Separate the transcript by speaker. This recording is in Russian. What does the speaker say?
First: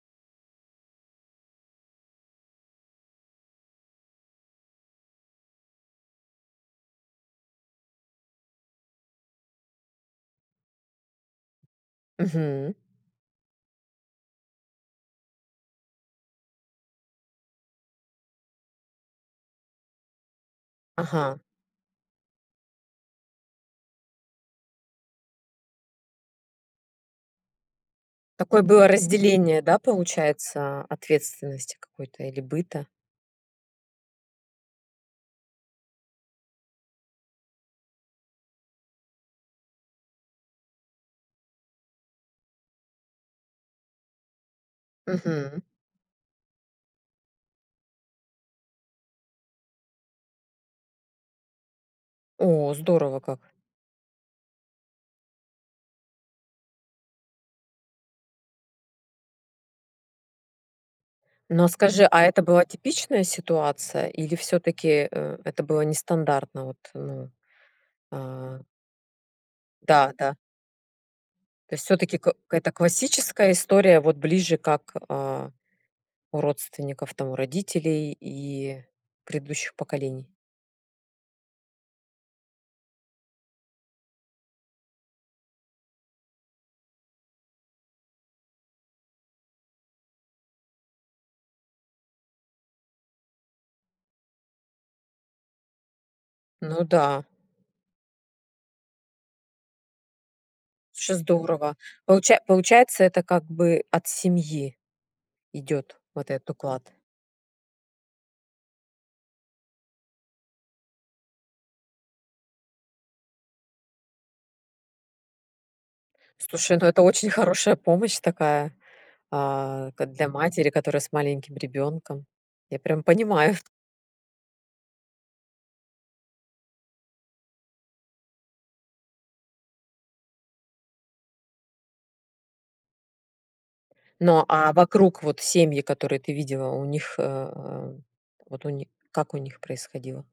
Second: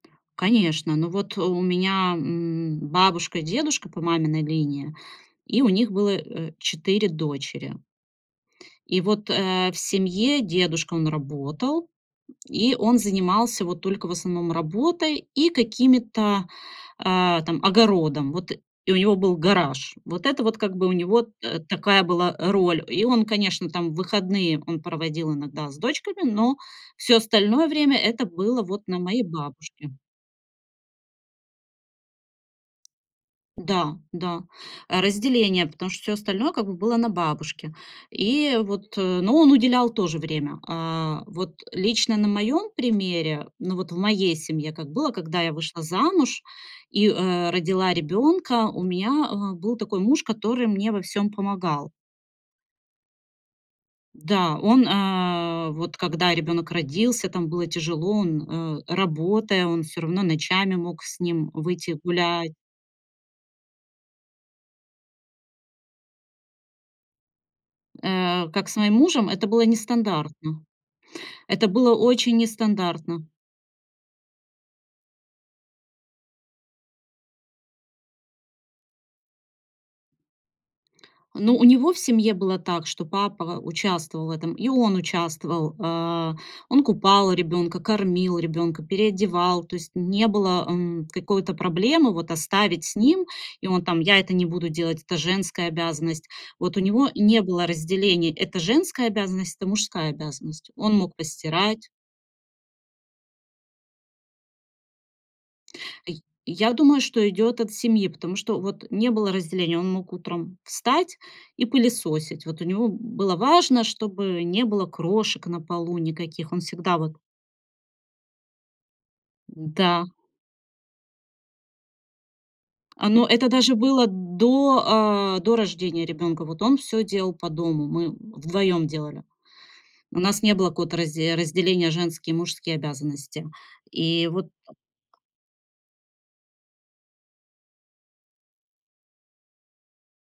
Speaker 1: Конечно. Но вот у меня, м, бабушка, дедушка по маминой линии, и у них было, э, 4 дочери. И вот, э, в семье дедушка, он работал,
Speaker 2: Мгм.
Speaker 1: и он занимался, вот, только в основном работой и какими-то, а, там, огородом. Вот, и у него был гараж. Вот это вот, как бы, у него
Speaker 2: Ага.
Speaker 1: т такая была, э, роль. И он, конечно, там, выходные он проводил иногда с дочками, но всё остальное время это
Speaker 2: Такое
Speaker 1: было вот
Speaker 2: было
Speaker 1: на моей
Speaker 2: разделение, да,
Speaker 1: бабушке.
Speaker 2: получается, ответственности какой-то или быта?
Speaker 1: Да, да, разделение, потому что всё остальное как бы было на бабушке, и вот, но он уделял тоже время. А, вот лично на моём примере, ну, вот в моей семье, как было, когда я
Speaker 2: Мгм.
Speaker 1: вышла замуж и, э, родила ребёнка, у меня, э, был такой муж, который мне во всём помогал.
Speaker 2: О, здорово как.
Speaker 1: Да, он, э, вот когда ребёнок родился, там было тяжело, он, э, работая, он всё равно ночами мог с ним
Speaker 2: Но
Speaker 1: выйти
Speaker 2: скажи, а это
Speaker 1: гулять.
Speaker 2: была типичная ситуация или всё-таки, э, это было нестандартно? Вот, э,
Speaker 1: Э,
Speaker 2: а
Speaker 1: как с моим мужем, это было
Speaker 2: Да-да.
Speaker 1: нестандартно. Это
Speaker 2: То есть
Speaker 1: было
Speaker 2: всё-таки кы
Speaker 1: очень
Speaker 2: это
Speaker 1: нестандартно.
Speaker 2: классическая история, вот ближе как, а, у родственников, там, у родителей и предыдущих поколений.
Speaker 1: Ну, у него в семье было так, что папа участвовал в этом, и он участвовал. Э, он купал ребёнка, кормил ребёнка, переодевал, то есть не было, м, какой-то проблемы вот оставить с ним. И он там: "Я это не буду делать, это женская обязанность". Вот у
Speaker 2: Ну
Speaker 1: него
Speaker 2: да.
Speaker 1: не было разделения: это женская обязанность, это мужская обязанность. Он мог
Speaker 2: Слушай, здорово.
Speaker 1: постирать.
Speaker 2: Получа получается, это как бы от семьи идёт
Speaker 1: Е
Speaker 2: вот этот
Speaker 1: я
Speaker 2: уклад.
Speaker 1: думаю, что идёт от семьи, потому что вот не было разделения. Он мог утром встать и пылесосить. Вот у него, м, было важно, чтобы не было крошек на полу никаких. Он
Speaker 2: Слушай, ну,
Speaker 1: всегда
Speaker 2: это
Speaker 1: вот
Speaker 2: очень хорошая помощь такая, а,
Speaker 1: Да.
Speaker 2: как для матери, которая с маленьким ребёнком. Я прям
Speaker 1: Но это
Speaker 2: понимаю.
Speaker 1: даже было до, э, до рождения ребёнка. Вот он всё делал по дому, мы вдвоём делали. У нас не было какого-то разде разделения: женские и мужские обязанности. И
Speaker 2: Но,
Speaker 1: вот так
Speaker 2: а вокруг вот семьи, которые ты видела, у них, э, э, вот у них, как у них происходило?